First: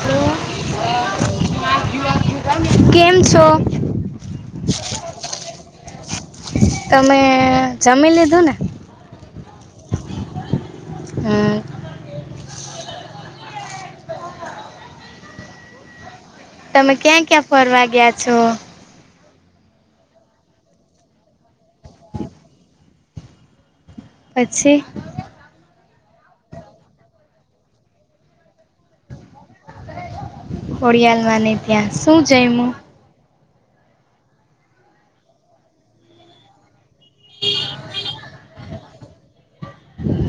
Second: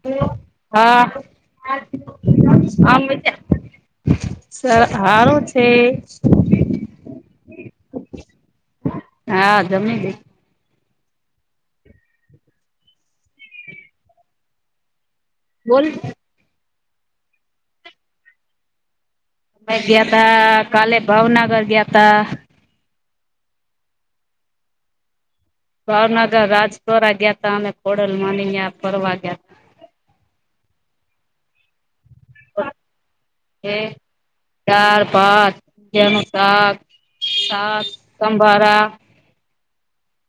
હ [unintelligible] હા કેમ છો [unintelligible] સર હારું છે. તમે જમી લીધું ને હા જમી લીધુ. હમ બોલ. તમે ક્યાં ક્યાં ફરવા ગયા છો. ગયા તા કાલે ભાવનગર ગયા તા પછી. ભાવનગર રાજપોરા ગયા ત અમે ખોડલ માની ગયા ફરવા ગયા. હોડિયાલમાં નહ ત્યાં શું જઈમું. હે. ચાર પાંચ ગું સાત સાત સમભારા.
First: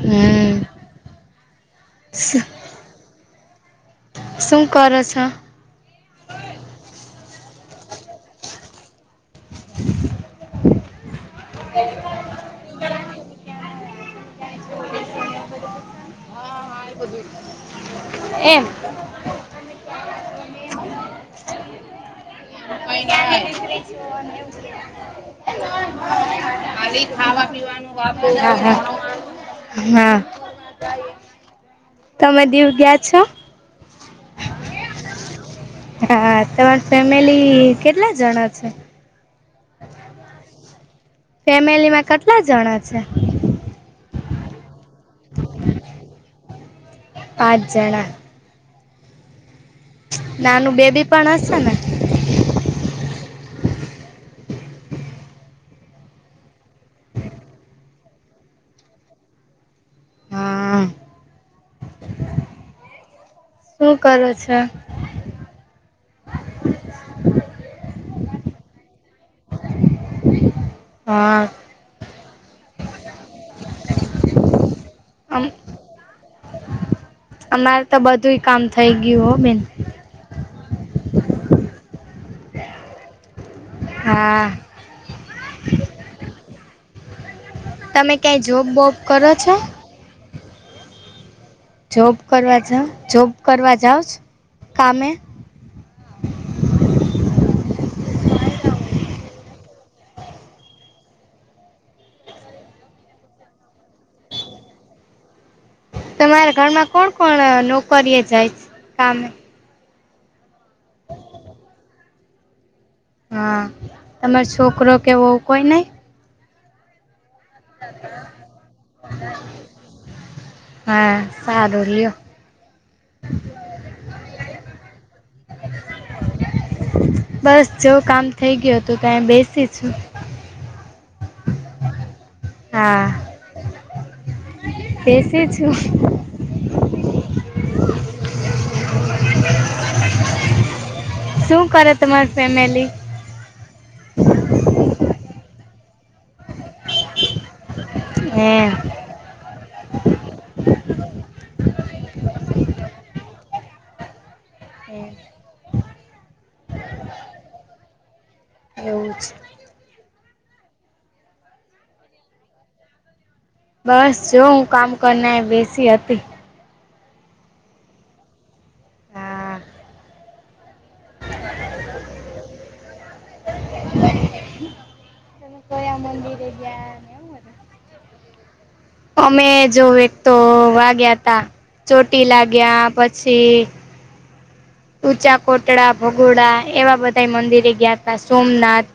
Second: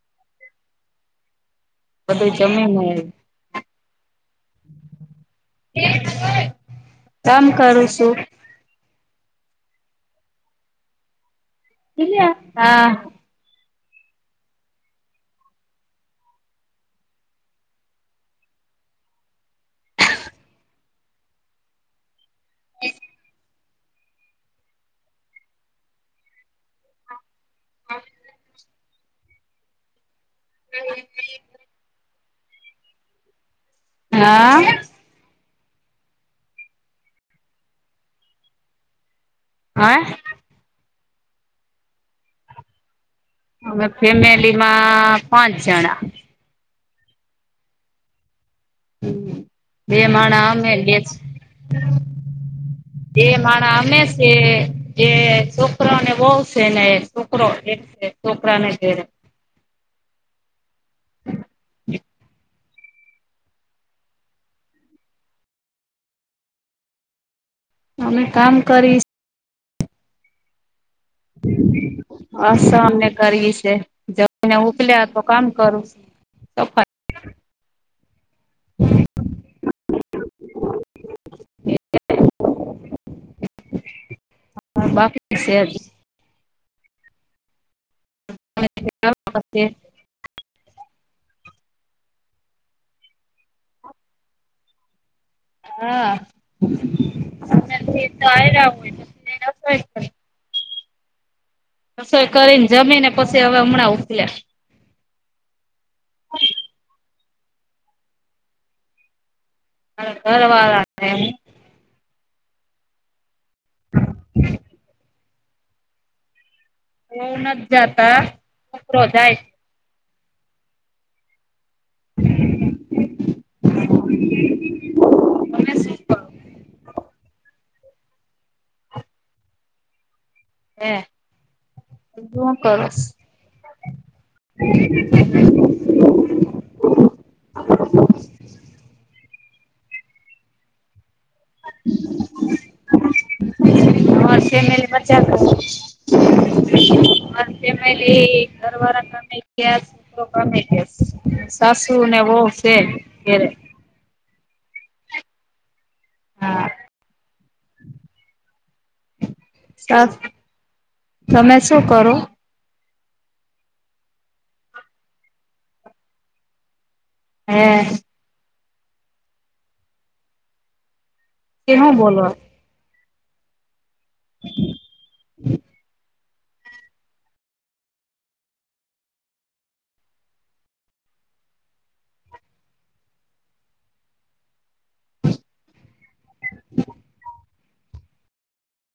હમ. બધું જમે ને શું કરો છો. કમ કરું છું. [inaudible] એયા હા. એમ. [unintelligible] હા હા હા. તમે દીવ ગયા છો. હા. હા તમાર ફેમિલી કેટલા જણા છે. હા અ. ફેમિલી માં કેટલા જણા છે. અમે ફેમિલી માં પાંચ જણા. પાંચ જણા. બે માણા અમે નાનું લે બેબી પણ હશે ને. એ માણા અમે છે એ છોકરોને વોવશે ને છોકરો છોકરાને ધરે હા શું કરો છો. અમે કામ કરીશ. હા હમ [inaudible] અસ અમને કરી છે જને ઉપલ્યા તો કામ અમ કરું છ સફાઈ. અમારે તો બધું કામ થઈ ગયું હો બેન. હા. હા બાકી છે. તમે ક્યાંય જોબબોબ કરો છો. જોબ કરવા જાવ જોબ કરવા જાવ કામે. હા તો આ રા હોુંય [inaudible] તો રસોઈ કરીને જમી ને પછી હવે હમણાં ઉકલ્યા. તમારા ઘરમાં કોણ કોણ નોકરી એ જાય છે કામે? હ ઘરવાળા [inaudible] હા તમાર છોકરો કેવું કોઈ નહી. એવું નથી જાતા છોકરો જાય. હા. સારું લ્યો. તમે શું કરો બસ જો કામ. થઈ ગયો તો કાય બેસી છું. હે સુ કરો સો. હા તો [inaudible] શું કરે તમારી ફેમિલી ફેમ બચા કર [inaudible] ફેમિલી એમ ધરવાળા [inaudible] ગ કમે ગ સાસુ ને વહ છે. હમ હા એવું છે. સા તમે શું કરો. બસ જો હું કામ કરને એ બેસી હતી. હે. હા. કે હો બોલો. તમે કયા મંદિરે ગયા ને એવ ને. [unintelligible] [unintelligible] અમે જો એક તો વાગ્યા તા ચોટીલા ગયા પછી. ઉંચા કોટડા ભગોડા એવા બધા મંદિરે ગયા હતા સોમનાથ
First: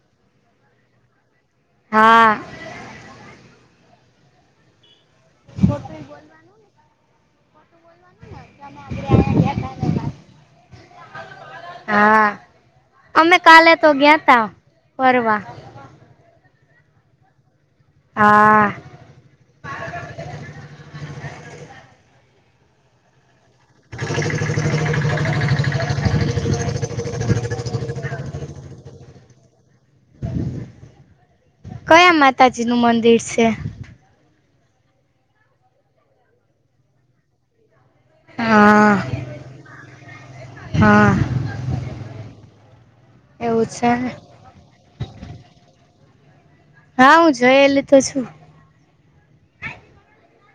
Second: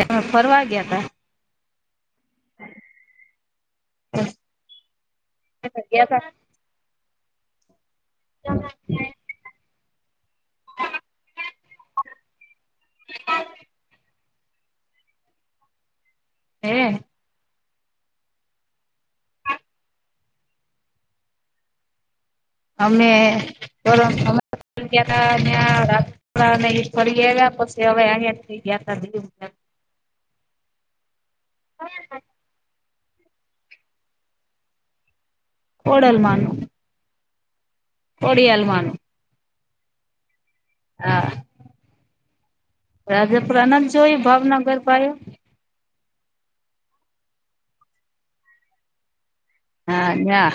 એ ફરવા ગયા તા. હા. [inaudible] [inaudible] [unintelligible] ગયા તા [unintelligible] [inaudible] [inaudible] હા અમે કાલે તો ગયા ત ફરવા. હે. હા. અમે. [unintelligible] ફરી આયા પછી હવે ગ કર [inaudible] કયા માતાજી નું મંદિર છે. ઓડલમાં નું. ખોડિયલ હા માનું. હા એવું છે [unintelligible] ને જોયું ભાવનગર [unintelligible] હા હું જયેલી તો છું. હા ના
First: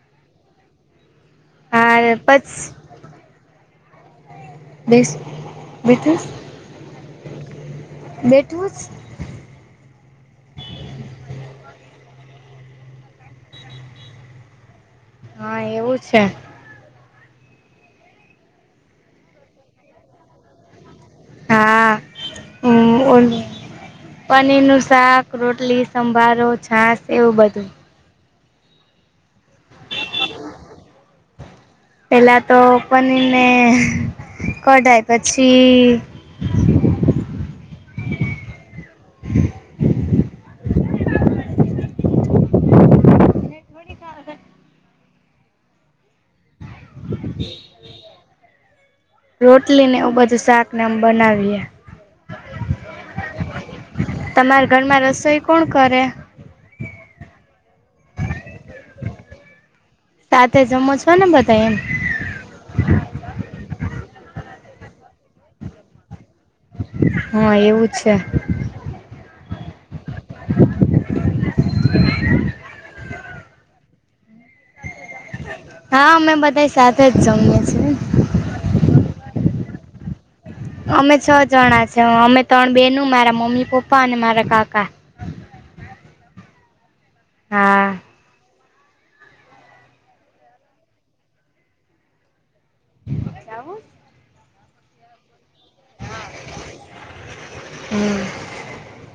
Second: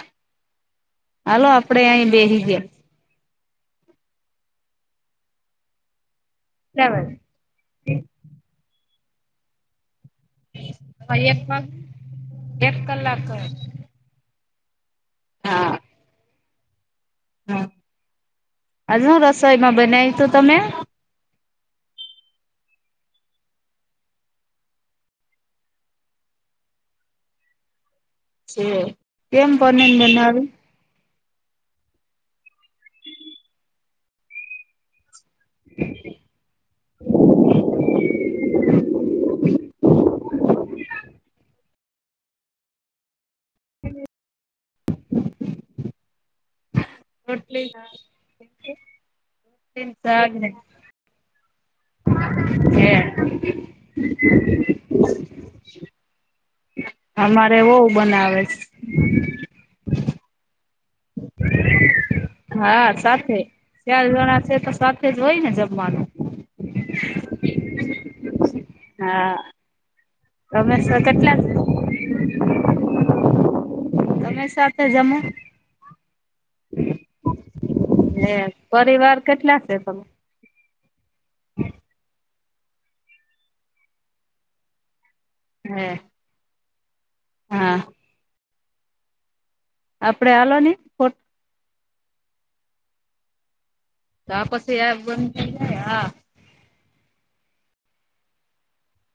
હાલો આપડે અહી હા બેસી પછ ગયા બેસી બીઠસ [unintelligible] બેઠુંસ [unintelligible] એક એક કલાક હા એવું છે. હમ આજ હું રસોઈમાં બનાય તુ તમે? હા હ ઓલુ પનીરનું શાક, રોટલી, સંભારો, છાસ, એવું બધું છે એમ પનીર બનાવે પેલા તો પનીર ને કઢાય પછી [inaudible] [inaudible] [inaudible] રોટલી ના રોટલી ને એ બધું શાક ને આમ બનાવીએ હે તમારા ઘરમાં રસોઈ કોણ કરે? અમારે વહુ બનાવે છે. સાથે જમો છો? ને બધા એમ હા સાથે. ચાર જણા છે, તો સાથે જ હોય ને જમવાનું. હા એવું છે. હા તમેશ કેટલા તમે સાથે જમો? હા અમે બધા સાથે જ જમએ છીએ. હે પરિવાર કેટલા સે તમે અમે છ જણા છે અમે ત્રણ બેનુ મારા મમ્મી પપ્પા અને મારા કાકા હમ હા આપડે હલો ને ફોટ જાવું તો આ પછી [unintelligible] હમ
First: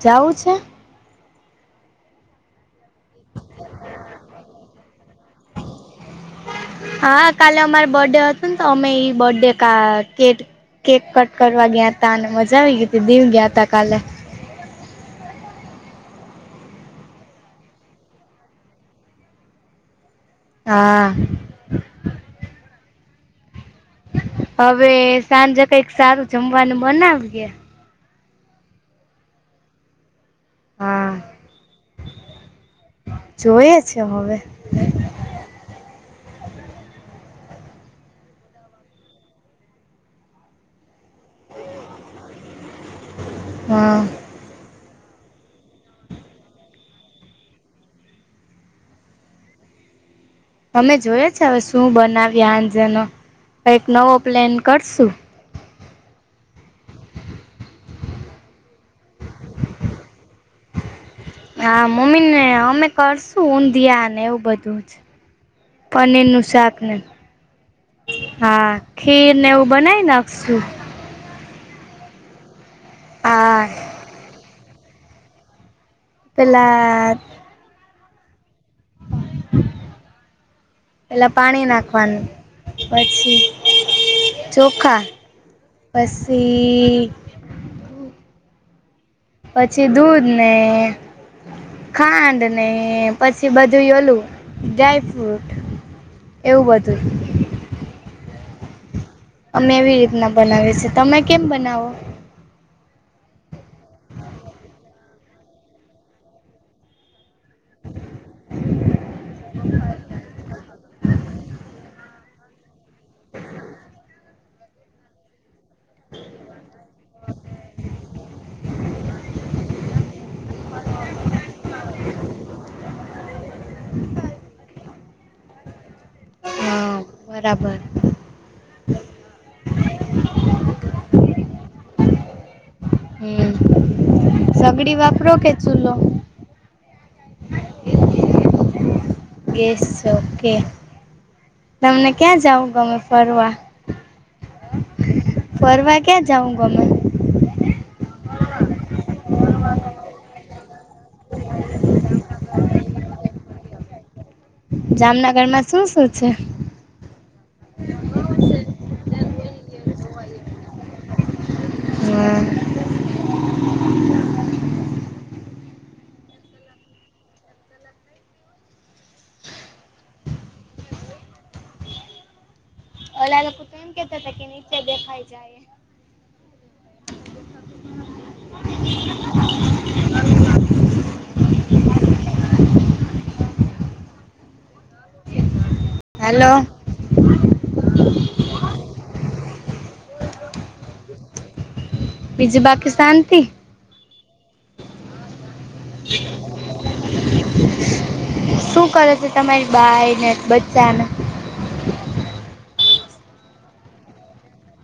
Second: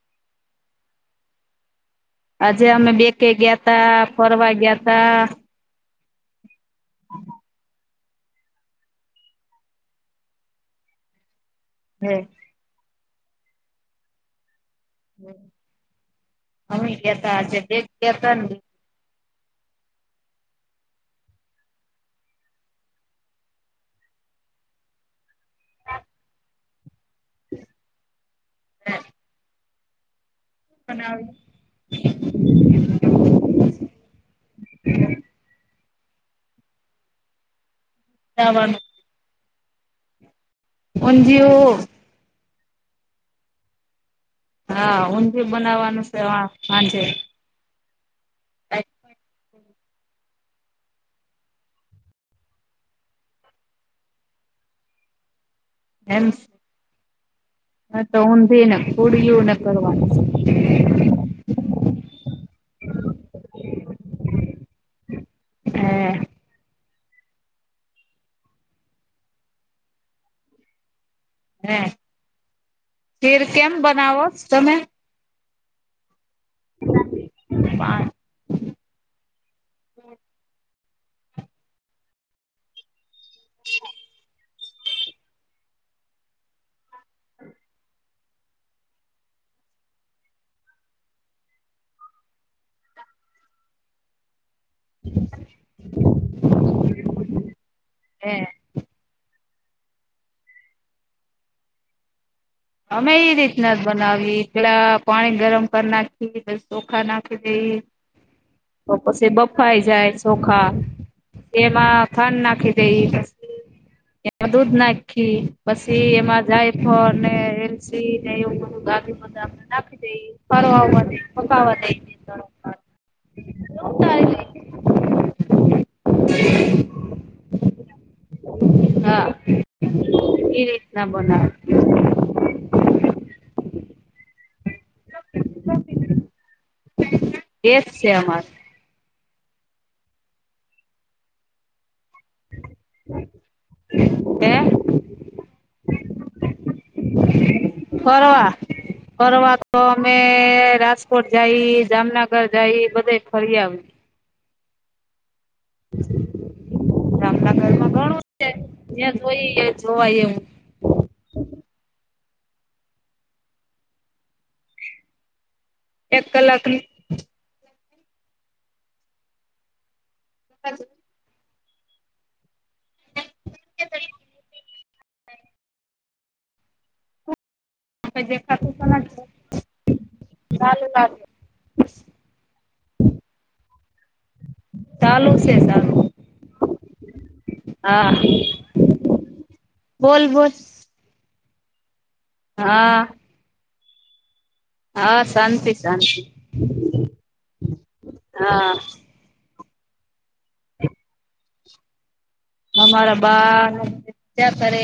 જવું છે? આજે અમે બેકે ગયા તા ફરવા ગયા તા હા કાલે અમાર બર્થડે હતું ને તો અમે ઈ બર્થડે કા કેટ કેક કટ કરવા ગયા હતા હે અને મા જા આવીગી હતી દિવ ગયા તા કાલે હ અમે ગતા આજે ગતા ને હા હવે સાંજે કઈક સારું જમવાનું બનાવીએ હમ. બ આવી. જોઈ છે હવે. નાવાનું અજઓ હમ હા ઊંધિયું બનાવવાનું છે હાજે [unintelligible] અમે જોયે છે હવે શું બનાવી હાજનો કઈ નવો પ્લેન કરશું એમ હ તો ઊંધી ને ખડીલુંને કરવાનું. હા મમ્મી ને અમે કરશું ઊંધિયા ને એવું બધું જ. છે હે પનેરનુંુ સાાકને. હા ખીર ને એવું બનાવી નાખશું. હે ખીર હા કેમ બનાવો તમે. પેલા. હ. પેલા પાણી નાખવાનું પછી. જી. ચોખા પસી. પછી દૂધ નને ખાંડ નને પછી બધું લું. ડ્રાયફ્રૂટ એવું બધું. હમ. અમે એવી રીતના બનાવીએ છેી તમે કેમ બનાવો. અમે એ રીતના જ બનાવી પેલા પાણી ગરમ કરી નાખી ચોખા નાખી. તો પછી બફાઈ જાય ચોખા તેમાં. ફન નાખી દેઈ દૂધ નાખી. પછી એમાં જાય પણ ને. ને એવું બધું ગા બધ આપને નાખી દઈ ફારો આવવા દ પકવા દઈ. હ. હા બરાબર. હા એ રીતના બોના. હમ સગડી વાપરો કે ચૂલો. એસ છે અમાર. ગ ઓકે તમને ક્યાં જાવ. ગમે ફરવા હે ફરવા ક્યાં જાઉં ગમે. પવા. ફર તો અમે રાજકોટ જઈ જામનગર જઈ બધે ફરી આવ. જામનગરમાં શું શું છે. ગામડા ઘરમાં ઘણું છે જ્યા જોઈ એ જોવાયવું. હ. એક કલાકની. હ. અલગ કતા. [inaudible] દેખાઈ જાય. ખા લાગ લ લ. [inaudible] [inaudible] ચાલું છે ચાલુ. હેલો. હા બોલ બોલ. બીજું હા પાકિસ્તાનથી હા શાંતિ શાંતિ [inaudible] હા. તમારી બાઈને જ બચ્ચાને. અમારા બા્યા કરે.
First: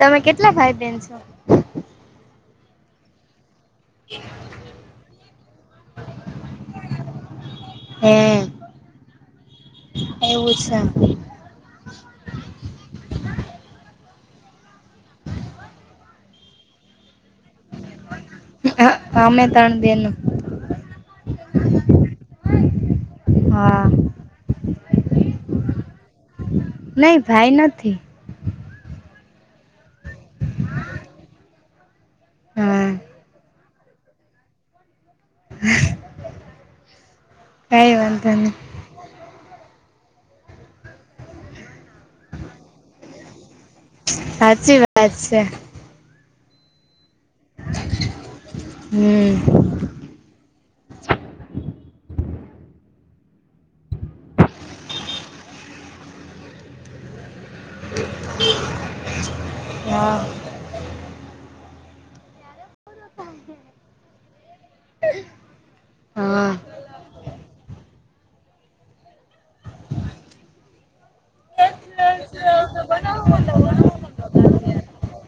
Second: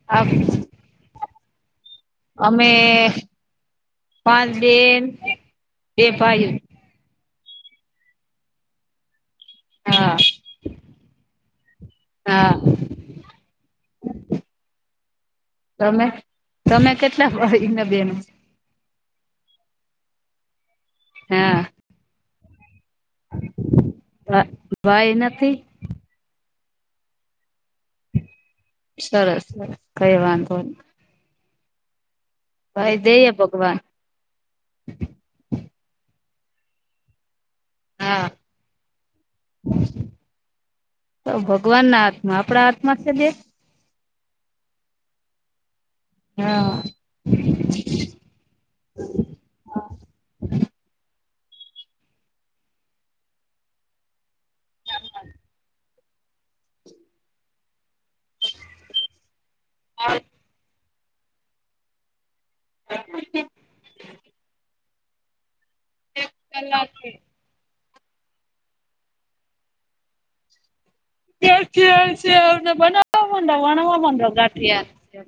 તમે કેટલા ભાઈ બેેન છો? અમે પાંચ બેન બે ભાઈું. હે હા એવું છે. હા. તમે? તમે કેટલા ભાઈને બેન. હ, અમે ત્રણે બહેનો. હા. હા. ભાઈ નથી? નહી, ભાઈ નથી. સરસ સરસ, કહી વાંધોની. હા ભાઈ દે હ ભગવાન. હ. હા. તો ભગવાનના હાથમાં, આપણા હાથમાં છે કે. સાચી વાત છે. હા. હમ. હા. હ. એક કલાકે. તે જ દિવસે આવને, બનાવા માંડો, વણવા માંડો ગાઠિયા.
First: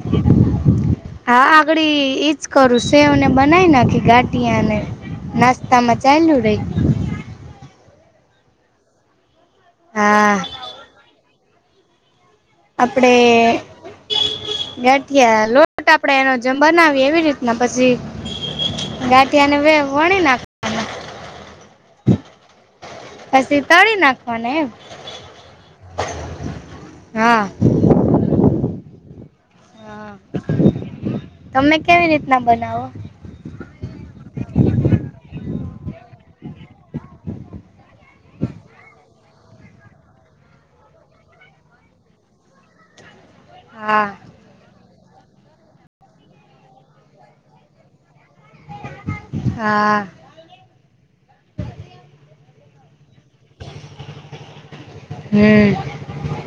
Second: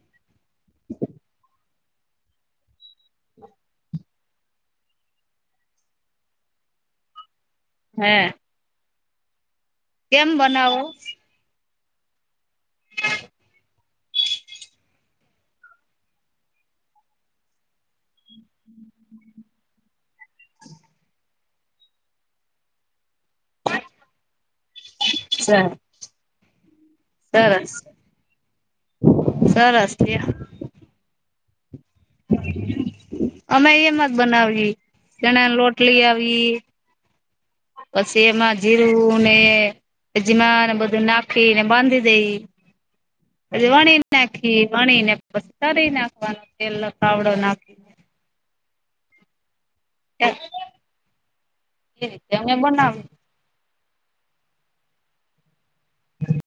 હા, આગળ ઈજ કરું. સેવને બનાવી નાખી ગાઠિયાને નાસ્તામાં ચાલ્યું રહે. હે. કેમ હા બનાવો? આપણે ગાઠિયા લોટ આપણે એનો જેમ બનાવીએ, એવી રીતના પછી ગાઠિયાને મે વણી નાખ [inaudible] પછી તળી નાખવાને એમ સરસ, હા સરસ. સરસ હા કે. તમે કેવી રીતના બનાવો? અમે એમ જ બનાવીએ, ચણાનો લોટ લઈ આવીએ. પછી એમાં જીરું ને એજમા બધું નાખીને બાંધી દઈએ. [unintelligible] પછી વણી હા નાખી, વણી ને પછી તરી નાખવાનો. તેલ કાવડો નાખી. હા. રીતે અમે બનાવીએ. હમ. [unintelligible]